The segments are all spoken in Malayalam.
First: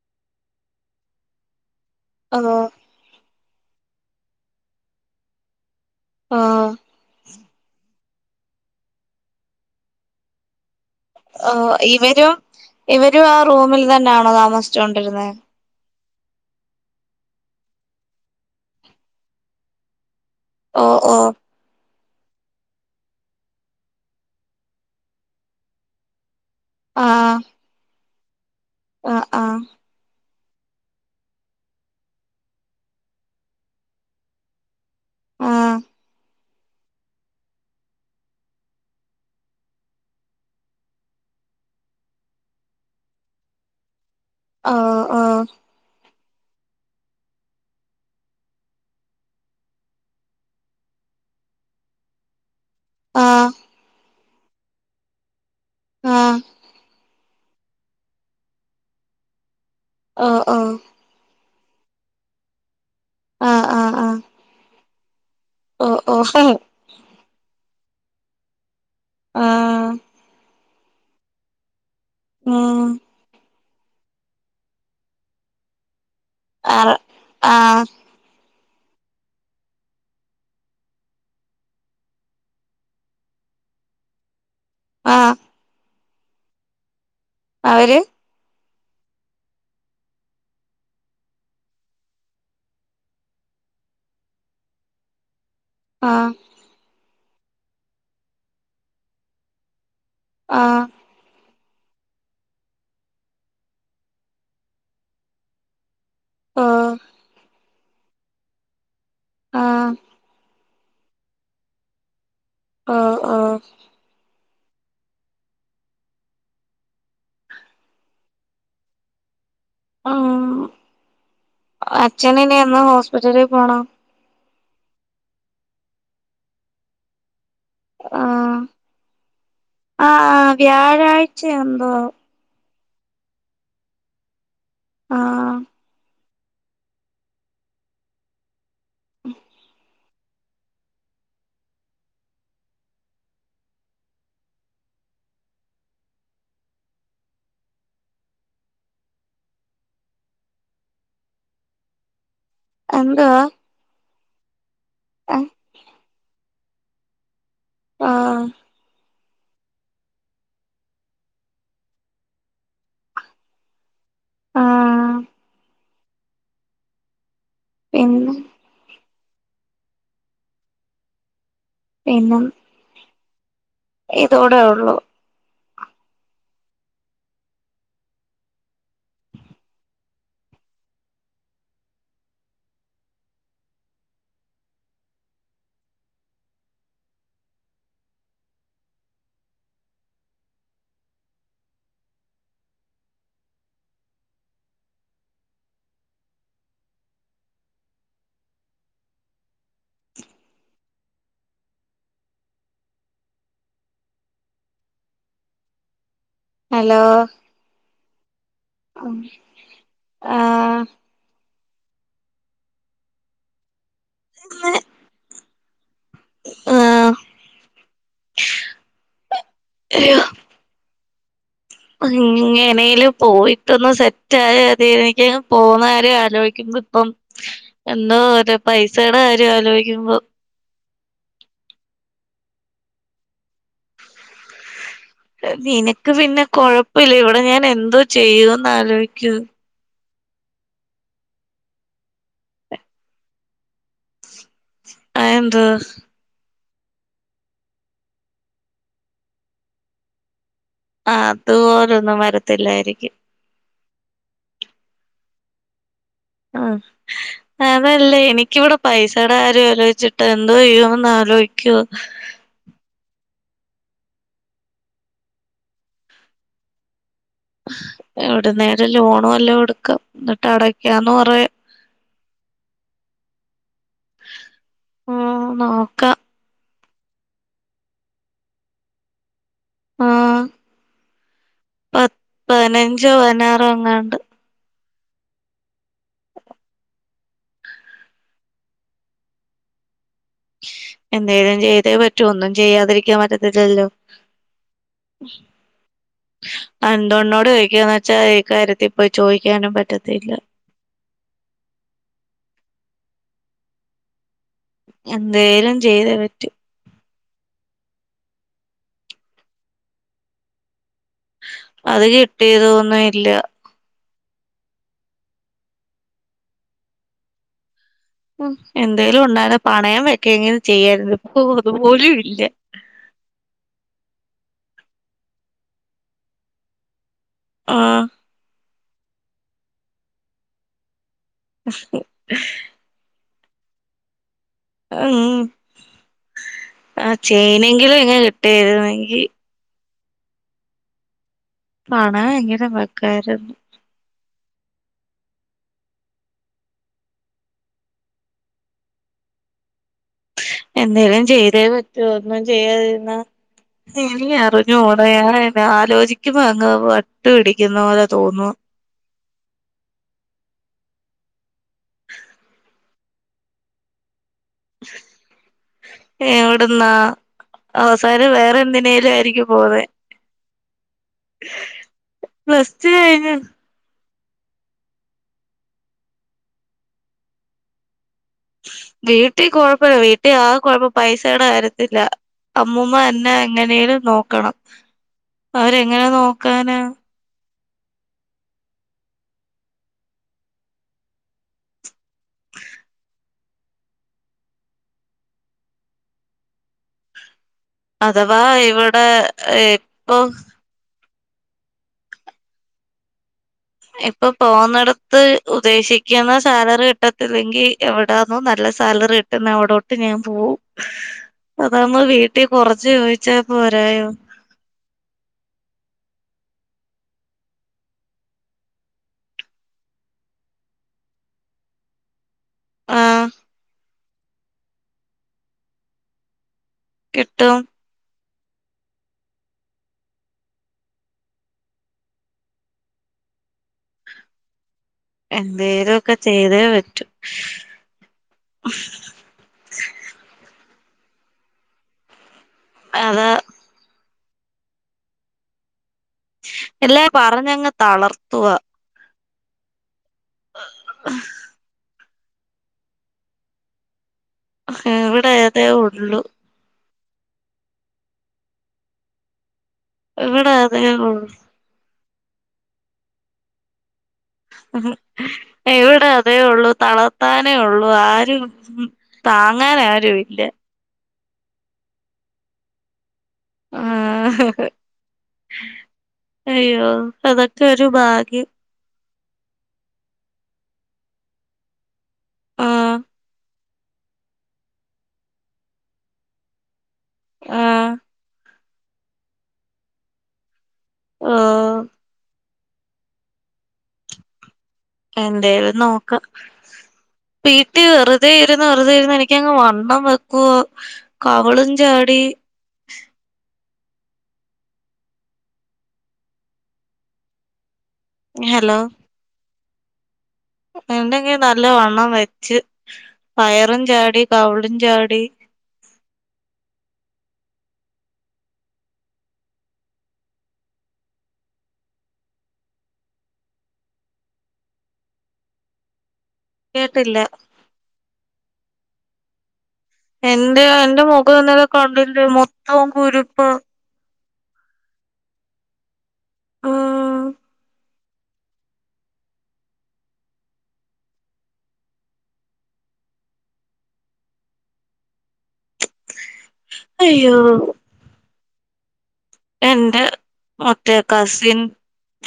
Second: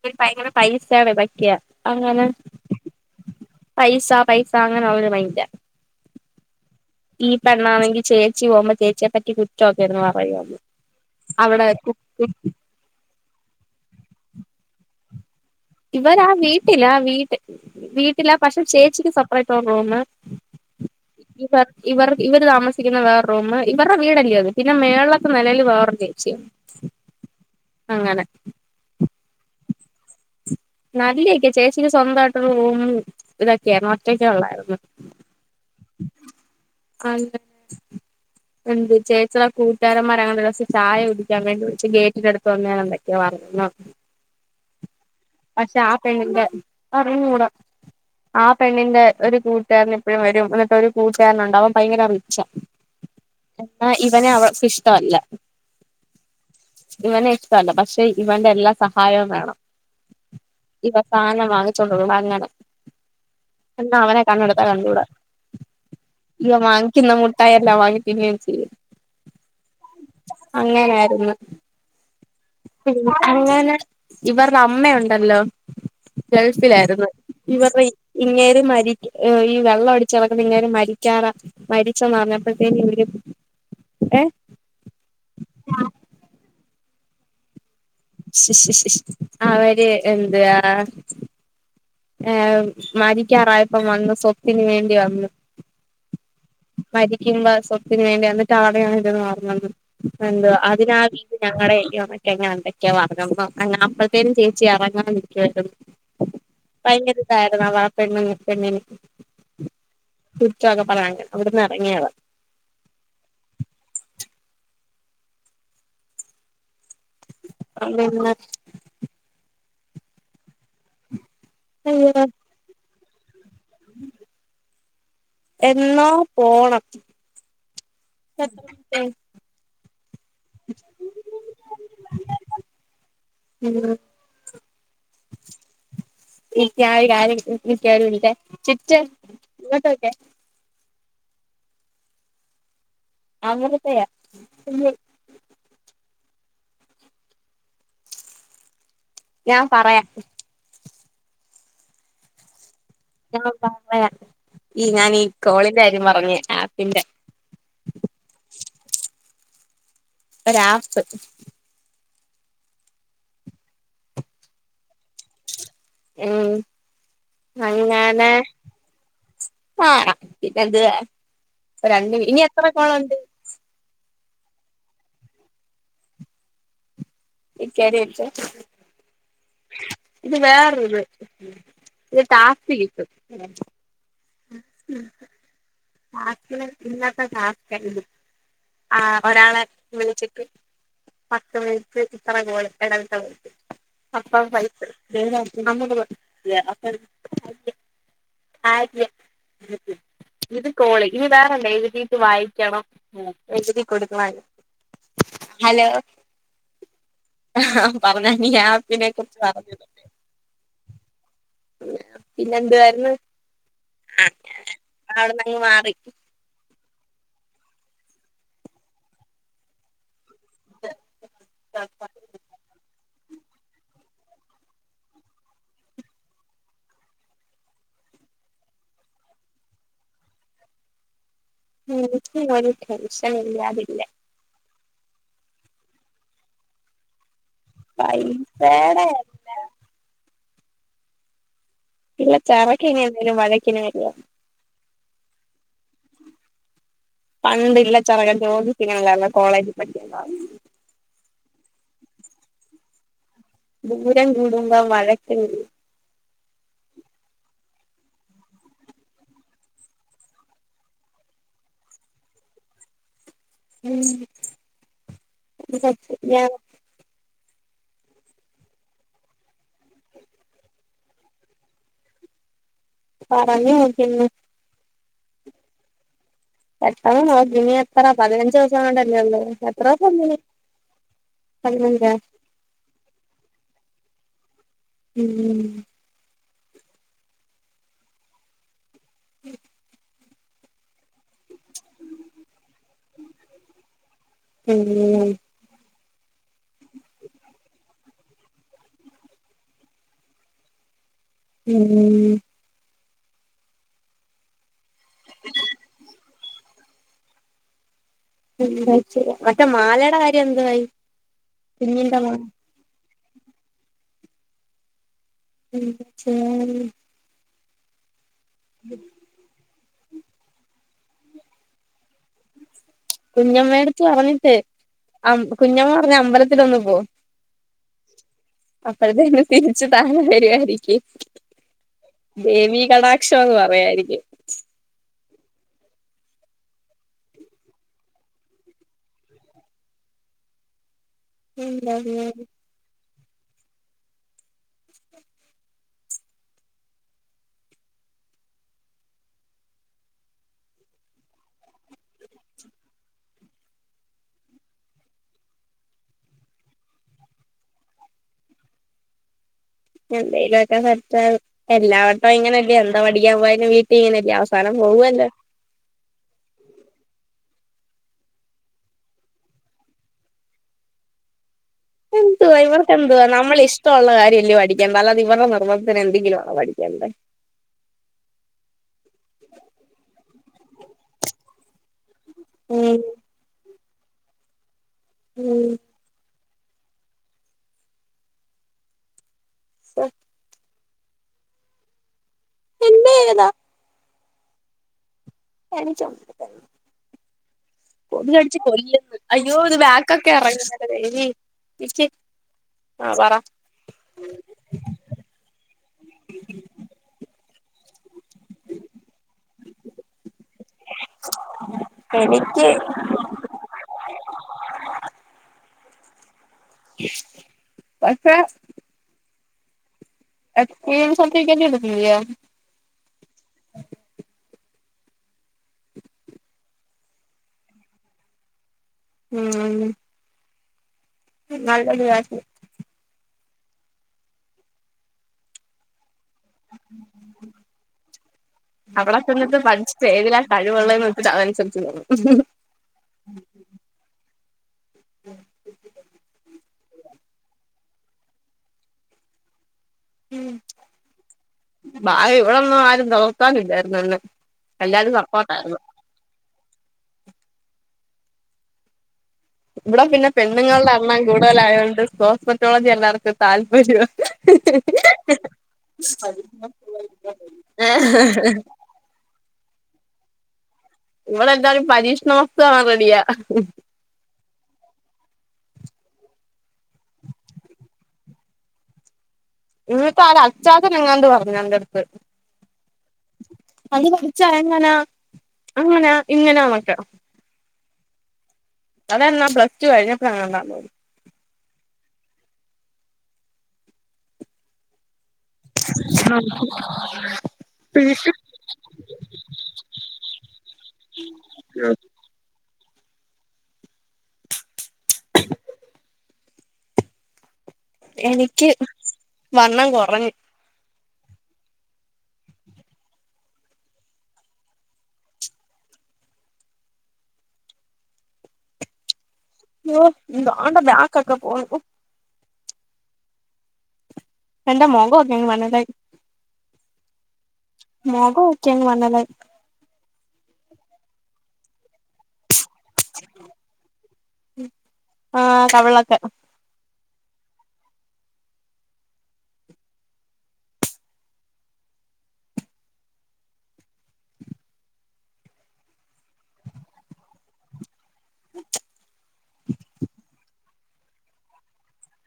പിന്നെ ഭയങ്കര പൈസാണ് ബക്കിയ അങ്ങനെ ആഹ് പൈസ പൈസ അങ്ങനെ ഒര് മൈൻഡാ ആഹ് ഈ പെണ്ണാണെങ്കിൽ ചേച്ചി പോകുമ്പോൾ ചേച്ചിയെപ്പറ്റി കുറ്റൊക്കെയിരുന്നു പറയാ അവിടെ ആഹ് ഇവരും [unintelligible] ഇവരും ആ റൂമിൽ തന്നെയാണോ താമസിച്ചു കൊണ്ടിരുന്നേ ഇവരാ വീട്ടിലാ വീട്ട വീട്ടിലാ പക്ഷെ ചേച്ചിക്ക് സപ്പറേറ്റൊര് റൂമ് ഓഹ് ഓഹ് ഇവ ഇവർ ഇവര് താമസിക്കുന്ന വേറെ റൂം ഇവരുടെ വീടല്ലേ അത് പിന്നെ മേളലത്തെ നിലയിൽ വേറൊരു ചേച്ചിയ ആഹ് അങ്ങനെ ആഹ് ആഹ് നല്ലൊക്കെയ ചേച്ചിക്ക് സ്വന്തമായിട്ടൊര് റൂമും ഇതൊക്കെയായിരുന്നു ഒറ്റക്കെള്ളായിരുന്നു. ആഹ് അ [unintelligible] എന്ത് ചേചിടെ കൂട്ടാരന്മാരങ്ങാണ്ടൊര്സം ചായ കുടിക്കാൻ വേണ്ടി വിളിച്ച് ഗേറ്റിന്റെ അടുത്ത് വന്ന് എന്തൊക്കയോപറഞ്ഞ് ആഹ് ആഹ് പക്ഷെ ആ പെണ്ണിന്റെ അവര് മൂഢ ആ പെണ്ണിന്റെ ഒരു കൂട്ടുകാരൻ എപ്പഴും വരും എന്നിട്ട് ഒരു കൂട്ടുകാരനൊണ്ടവൻ ഭയങ്കര റിച്ചാ ആഹ് എന്നാ ഇവനെ അവൾക്ക് ഇഷ്ടല്ല. ആഹ് ഇവനെ ഇഷ്ടല്ല പക്ഷെ ഇവന്റെ എല്ലാ സഹായവും വേണം. ആഹ് ആഹ് ഇവൻ സാധനം വാങ്ങിച്ചോണ്ടൂ വരണം അങ്ങനെ ആഹ് ആഹ് എന്നിട്ട് ആഹ് അവനെ കണ്ണെടുത്താ കണ്ടൂടാ. ഓ ഓ ഇവൻ വാങ്ങിക്ക്ന്ന മുട്ടായി എല്ലാം വാങ്ങി തിന്നേം ചെയ്യും. ആഹ് അങ്ങനാര്ന്ന് ഉം [unintelligible] ഇങ്ങനെ ഇവര്ടെ അമ്മയൊ ണ്ടല്ലോ ആറ് ഗൾഫിലായിര്ന്ന് ആഹ് ഇവര്ടെയി ഇങ്ങേര് മരിക്ക് ഈ വെള്ളം അടിച്ച് കെടക്കുന്ന ഇങ്ങേര് മരിക്കാറാ മരിച്ചെന്നറിഞ്ഞപ്പത്തേനും ഇവര് ഏഹ് ആഹ് അവര് അവര് എന്തുവാ? ഏഹ് മരിക്കാറായപ്പം വന്ന് സ്വത്തിന് വേണ്ടി വന്ന്. ആഹ് മരിക്കുമ്പോ സ്വത്തിന് വേണ്ടി അന്നിട്ട് [unintelligible] എന്തുവാ ആഹ് അതിനാ വീട് ഞങ്ങളടെ അല്ലയോ മറ്റോ അങ്ങനെ എന്തൊക്കെയോ പറഞ്ഞെന്നോ അങ്ങ് അപ്പത്തേനും ചേച്ചി എറങ്ങാൻ നിക്കുവാര് ഓ ഭയങ്കര ഇതായിരുന്നു [unintelligible] പെണ്ണിന് ആഹ് ഉം [unintelligible] അവിടുന്ന് എറങ്ങിയതാ ആഹ് ആഹ് അന്ന് പിന്നെ ആഹ് അയ്യോ അച്ഛന് ഇനി എന്ന് ഹോസ്പ്പിറ്റലി പോണം? എന്നോ പോണം. ആഹ് [unintelligible] ആഹ് വ്യാഴാഴ്ച്ചയാന്തോ? [unintelligible] ആഹ് [unintelligible] [unintelligible] ഞാൻ പറയാം എന്തുവാ ഞാൻ പറയാം ഈ ഞാൻ ഈ ആഹ് കോളിന്റെ കാര്യം പറഞ്ഞ് ആപ്പിന്റെ ആഹ് ഒരാപ്പ് ആഹ് ഉം അങ്ങനെ പിന്നെ ആഹ് പിന്നെന്ത് രണ്ട് പിന്നെ ഇനി എത്ര കോള്ണ്ട്? ഇതോടെ ഒള്ളൂ. [unintelligible] ഇത് വേറൊരിത് [unintelligible] ടാസ്ക്ക് കിട്ടും. [inaudible] ടാസ്ക്കിന് ഇന്നത്തെ ടാസ്ക്കാ ഇത് ആഹ് ഒരാളെ വിളിച്ചിട്ട് പത്ത് മിനിറ്റ് ഇത്ര കോള് എടവിട്ട് എടവിട്ട് [unintelligible] [unintelligible] ഇത് കോള് ഇനി വേറെണ്ട് എഴുതീട്ട് വായിക്കണം എഴുതി കൊടുക്കണം അതിന് ഹലോ ഹലോ പറഞ്ഞോ ഇനി [unintelligible] അം ആഹ് പിന്നെ എന്തുവാരുന്നു അങ്ങനെ അവിടന്നങ്ങ് മാറി. ആഹ് ഒന്ന് ഇങ്ങനേല് പോയിട്ടൊന്ന് സെ റ്റായാ മതി എനിക്കങ്ങ് പോവുന്ന കാര്യം ആലോചിക്കുമ്പോ ഇപ്പം എന്തോ ഒരു പൈസയുടെ കാര്യം ആലോയിക്കുമ്പോ എനിക്കും ഒരു ടെൻഷൻ ഇല്ലാതില്ല നിനക്ക് പിന്നെ കൊഴപ്പില്ല ഇവിടെ ഞാൻ എന്തോ ചെയ്യൂന്ന് പൈസേടെ ആലോയിക്കാ ഇല്ല ചറക്കിനി എന്തേലും വഴക്കിന് വരില്ലാ അയെന്തെ പണ്ടില്ല ചെറകൻ ജോലി ചെയ്യണല്ലോ കോളേജ് പഠിക്കുബോ അതുപോലൊന്നും വരത്തില്ലായിരിക്കും ദൂരം കൂടുമ്പം വഴക്ക് കൂടും ആഹ് അതല്ലേ എനിക്കിവിടെ പൈസേടെ കാര്യം ആലോയിച്ചിട്ടാ എന്തോ ചെയ്യോന്ന് ആലോയിക്കുവ ഉം [unintelligible] എവിടന്നേലും ലോണ് വെല്ലോ എടുക്ക എന്നിട്ട് അടക്കാന്ന് പറയാ പറഞ്ഞ് നോക്കിയേ ഒന്ന് ഉം നോക്കാ പെട്ടെന്ന് നോക്ക് ഇനി എത്ര പതിനഞ്ച് ദിവസം കൊണ്ടല്ലേ ഉള്ളു എത്ര ദിവസം ഉണ്ട് ഇനി ആഹ് പതിനഞ്ചൊ പത്ത് പതിനഞ്ചോ പതിനാറോ എങ്ങാണ്ട് ഉം ഉം ഉം എന്തേലും ചെയ്തേ പറ്റോ ഒന്നും ചെയ്യാതിരിക്കാൻ പറ്റത്തില്ലല്ലോ ഉം അന്തൊനോട് ചോയ്ക്കാന്ന് വെച്ചാ ഈ കാര്യത്തി ഇപ്പ ചോയിക്കാനും പറ്റത്തില്ല. ഉം എന്തേലും ചെയ്തെ പറ്റൂ എന്താ ചെയ്യ മറ്റേ മാലയുടെ കാര്യം എന്തൊ ആയി അത് കിട്ടിയതോന്നും ഇല്ല [unintelligible] ഉം എന്തേലും ഉണ്ടായ്ര്ന്നെ പണയം വെക്കെങ്കിലും ചെയ്യാരുന്നു ഇപ്പം അതുപോലും ഇല്ല കുഞ്ഞമ്മേടത്ത് പറഞ്ഞിട്ടേ കുഞ്ഞമ്മ പറഞ്ഞ് അമ്പലത്തിലൊന്നു പോ ആഹ് അപ്പഴത്തേന്ന് തിരിച്ചു തരുവരായിരിക്കും ദേവി കഠാ ക്ഷം എന്ന് പറയായിരിക്കും ഉം ആ ചെയ്നെങ്കിലും ഇങ്ങെ കിട്ടിയാരുന്നെങ്കിൽ പണയെങ്കിലും വെക്കായിരുന്നു എന്തേലും ചെയ്തേ പറ്റൂ ഒന്നും ചെയ്യാതിരുന്നാ എനിക്ക് അറിഞ്ഞു കൂട ഞാൻ ഇങ്ങനെ ആലോചിക്കുമ്പോ അങ്ങ് വട്ടു പിടിക്കുന്ന പോലെ തോന്നുവാ എന്തേലു ഒക്കെ സെറ്റാവ് എല്ലാ വട്ടം ഇങ്ങനെല്ലേ എന്താ പഠിക്കാൻ പോയാരും വീ ട്ടി ഇങ്ങനെ അല്ലെ അവസാനം പോവല്ലെ ഏഹ് അവിടുന്നാ അവസാനം വേറെ എന്തിനേലും ആയിരിക്കും പോകുന്നെ ഉ എന്ത് ഇവർക്ക് എന്ത് വാ നമ്മളെ ഇഷ് ഇഷമുള്ള കാര്യല്ലേ പഠിക്കണ്ടത് അല്ലാെ ഇരുടെ നിർബന്ത്തിന് എന്തെില ആണോ പിക്കേണ്ടത് വീട്ടിൽ കുഴപ്പമില്ല വീട്ടിൽ ആകെ കുഴപ്പം പൈസേയുടെ കാര്യത്തിലാ അമ്മൂമ്മ എന്നെ എങ്ങനേലും നോക്കണം അവരെങ്ങനെ നോക്കാനാ സത് [unintelligible] [unintelligible] [unintelligible] കൊതു അഥവാ കടിച്ച് ഇവിടെ കൊല്ല്ന്ന് അയ്യോ ഇത് ബാക്ക് ഇപ്പൊ ഒക്കെ എറങ്ങുന്നെന്റെ ദേവി ഇച്ചി ആഹ് പറ ഇപ്പൊ പോകുന്നിടത്ത് ഉദ്ദേശിക്കുന്ന സാലറി കിട്ട- ഇല്ലെങ്കി എവിടാന്നോ നല്ല സാലറി കിട്ടുന്ന അവിടോട്ട് ഞാൻ പോവും അതാകുമ്പോൾ വീട്ടി എനിക്ക് കൊറച്ച് ചോദിച്ചാ പോരായോ [unintelligible] പക്ഷെ [unintelligible] സർട്ടിഫിക്കറ്റ് എടുത്തില്ലെയോ ആഹ് കിട്ടും ഉം [unintelligible] നല്ലൊരു കാര്യം എന്തേലുംക്കെ ചെയ്തേ പറ്റൂ അവിടെ ചെന്നിട്ട് പഠിച്ചിട്ട് ഏതിലാ കഴിവുള്ളേന്ന് വെച്ചിട്ട് അതനുസരിച്ച് നോക്കും അതാ ഇല്ലേ പറഞ്ഞങ്ങ് തളർത്തുവാ ആഹ് ഭാഗ്യം ഇവിടന്നും ആരും തളർത്താനില്ലാരുന്ന് അന്ന് എല്ലാരും ഇവിടെ അതേ സപ്പോർട്ടായിരുന്നു ഉള്ളു ഇവിട പിന്നെ ഇവിടെ അതേ പെണ്ണുങ്ങളുടെ എണ്ണം ഉള്ളു കൂടുതലായോണ്ട് സപ്പോർട്ട് മറ്റോളജി എല്ലാവർക്കും താല്പര്യവാ ഇവിടെ അതേ ഉള്ളൂ തളർത്താനേ ഉള്ളൂ ആരും താങ്ങാൻ ആരും ഇല്ല ഇവിടെ എല്ലാരും പരീക്ഷണ വസ്തു ആവാൻ റെഡിയാ ആഹ് അയ്യോ അതൊക്കെ ഒരു ഭാഗ്യം ന്നിപ്പൊ അത് അച്ചാത നെങ്ങാണ്ട് പറഞ്ഞു ന്റെ അടുത്ത് ആഹ് അത് പഠിച്ചാ എങ്ങനാ അങ്ങനാ ഇങ്ങനാ ന്നൊക്ക ആഹ് അതെന്നാ പ്ല്ടു കഴിഞ്ഞപ്പൊഴാ ങ്ങാണ്ടാ ആഹ് എന്തേലും നോക്കാം വീട്ടിൽ വെറുതെ ഇരു- ന്ന് വെറുതേയിരുന്ന് എനിക്കങ്ങ് വണ്ണം വെക്കോ കവിളും ചാടി [inaudible] എനിക്ക് ഹലോ വണ്ണം കൊറഞ്ഞ് എന്റെക്കെ നല്ല വണ്ണം വെച്ച് വ യറും ചാടി കവിളും ചാടി ഓഹ് ദാണ്ടെ ബാക്ക് ഒക്കെ പോണ് എന്റെ മൊഖവൊക്കെ അങ്ങ് വല്ലാണ്ടായി കേട്ടില്ല മൊഖവൊക്കെ അങ്ങ് വല്ലാണ്ടായി എന്റെ എന്റെ മുഖംന്നല കണ്ടില്ലെ മൊത്തവും കുരുപ്പ് ആഹ് കവിളൊക്കെ ആഹ് അയ്യോ എന്റെ മറ്റേ കസിൻ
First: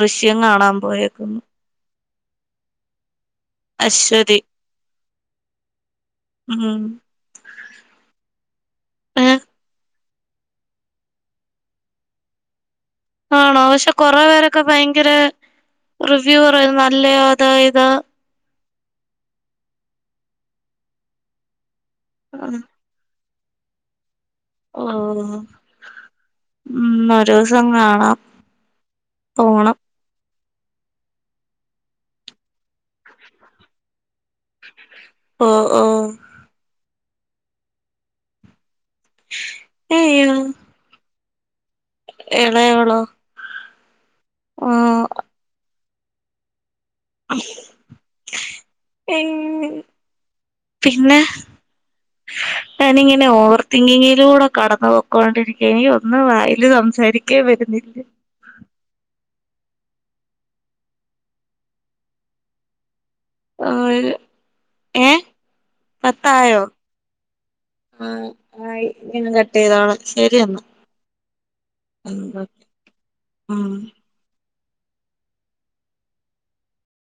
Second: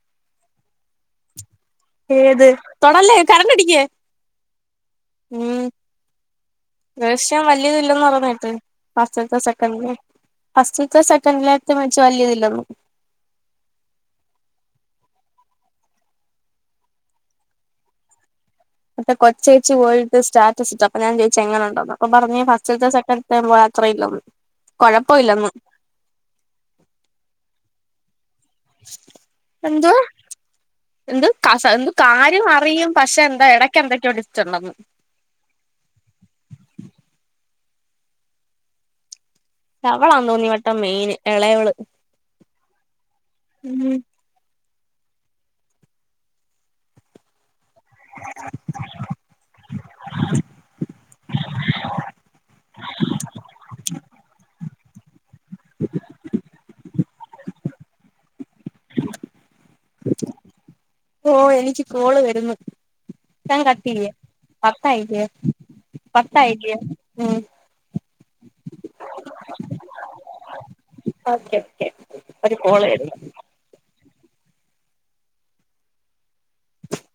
ദൃശ്യം കാണാൻ പോയപ്പം ഏത് തൊടല്ലേ കരണ്ടടി അശ്വതി ഉം ഉം ദൃശ്യം വല്ല്യ തില്ലന്ന് പറേണേട്ട് ഏഹ് ഫസ്റ്റത്തെ സെക്കൻഡില ഫസ്റ്റ്ത്തെ സെക്കൻിലത്തെ മച്ച് വല്ല്യതില്ലന്നു ആണോ പക്ഷെ കൊറേ പേരൊക്കെ ഭയങ്കര റിവ്യൂ പറയ നല്ലാ അത് ഇത് കൊച്ചേച്ച് പോയിട്ട് സ്റ്റാറ്റസ്ട്ട് അപ്പ ഞാൻ ചോയിച്ചെങ്ങനെണ്ടെന്ന് അപ്പ പറഞ് ഫസ്റ്റത്തെ സെക്കൻ് അത്രയില്ലന്ന് ഉം ഉം ഒരൂസം കാണാം പോണം എന്ത് എന്ത് എന്ത് കാര്യം അറിയും പക്ഷെ എന്താ എട ക്കെന്തൊക്കെയോ ട്വിസ്റ്റണ്ടെന്ന് ഉം ഉം വളാ അയ്യോ തോന്നി ട്ടെന്ന് മെയിന് എളയവള് എളയവളോ ഉം ഉം പിന്നെ ഞാനിങ്ങനെ ഓവർ തിങ്കിങ്ങിലൂടെ കടന്നു പൊക്കോണ്ടിരിക്ക എനിക്കൊന്നും വായില് സംസാരിക്കാ വരുന്നില്ല ഓഹ് എനിക്ക് കോള് വരുന്നു ഞാൻ കട്ടിയ്യ ആഹ് ഏഹ് പത്തായില്ലേ പത്തായില്ലേ ഉം ഉം ആയി ഞാൻ കട്ടെയ്തോളാം ശരിയെന്ന ഓക്കെയോക്കെ ഒരു കോള് വരുന്നു ഉം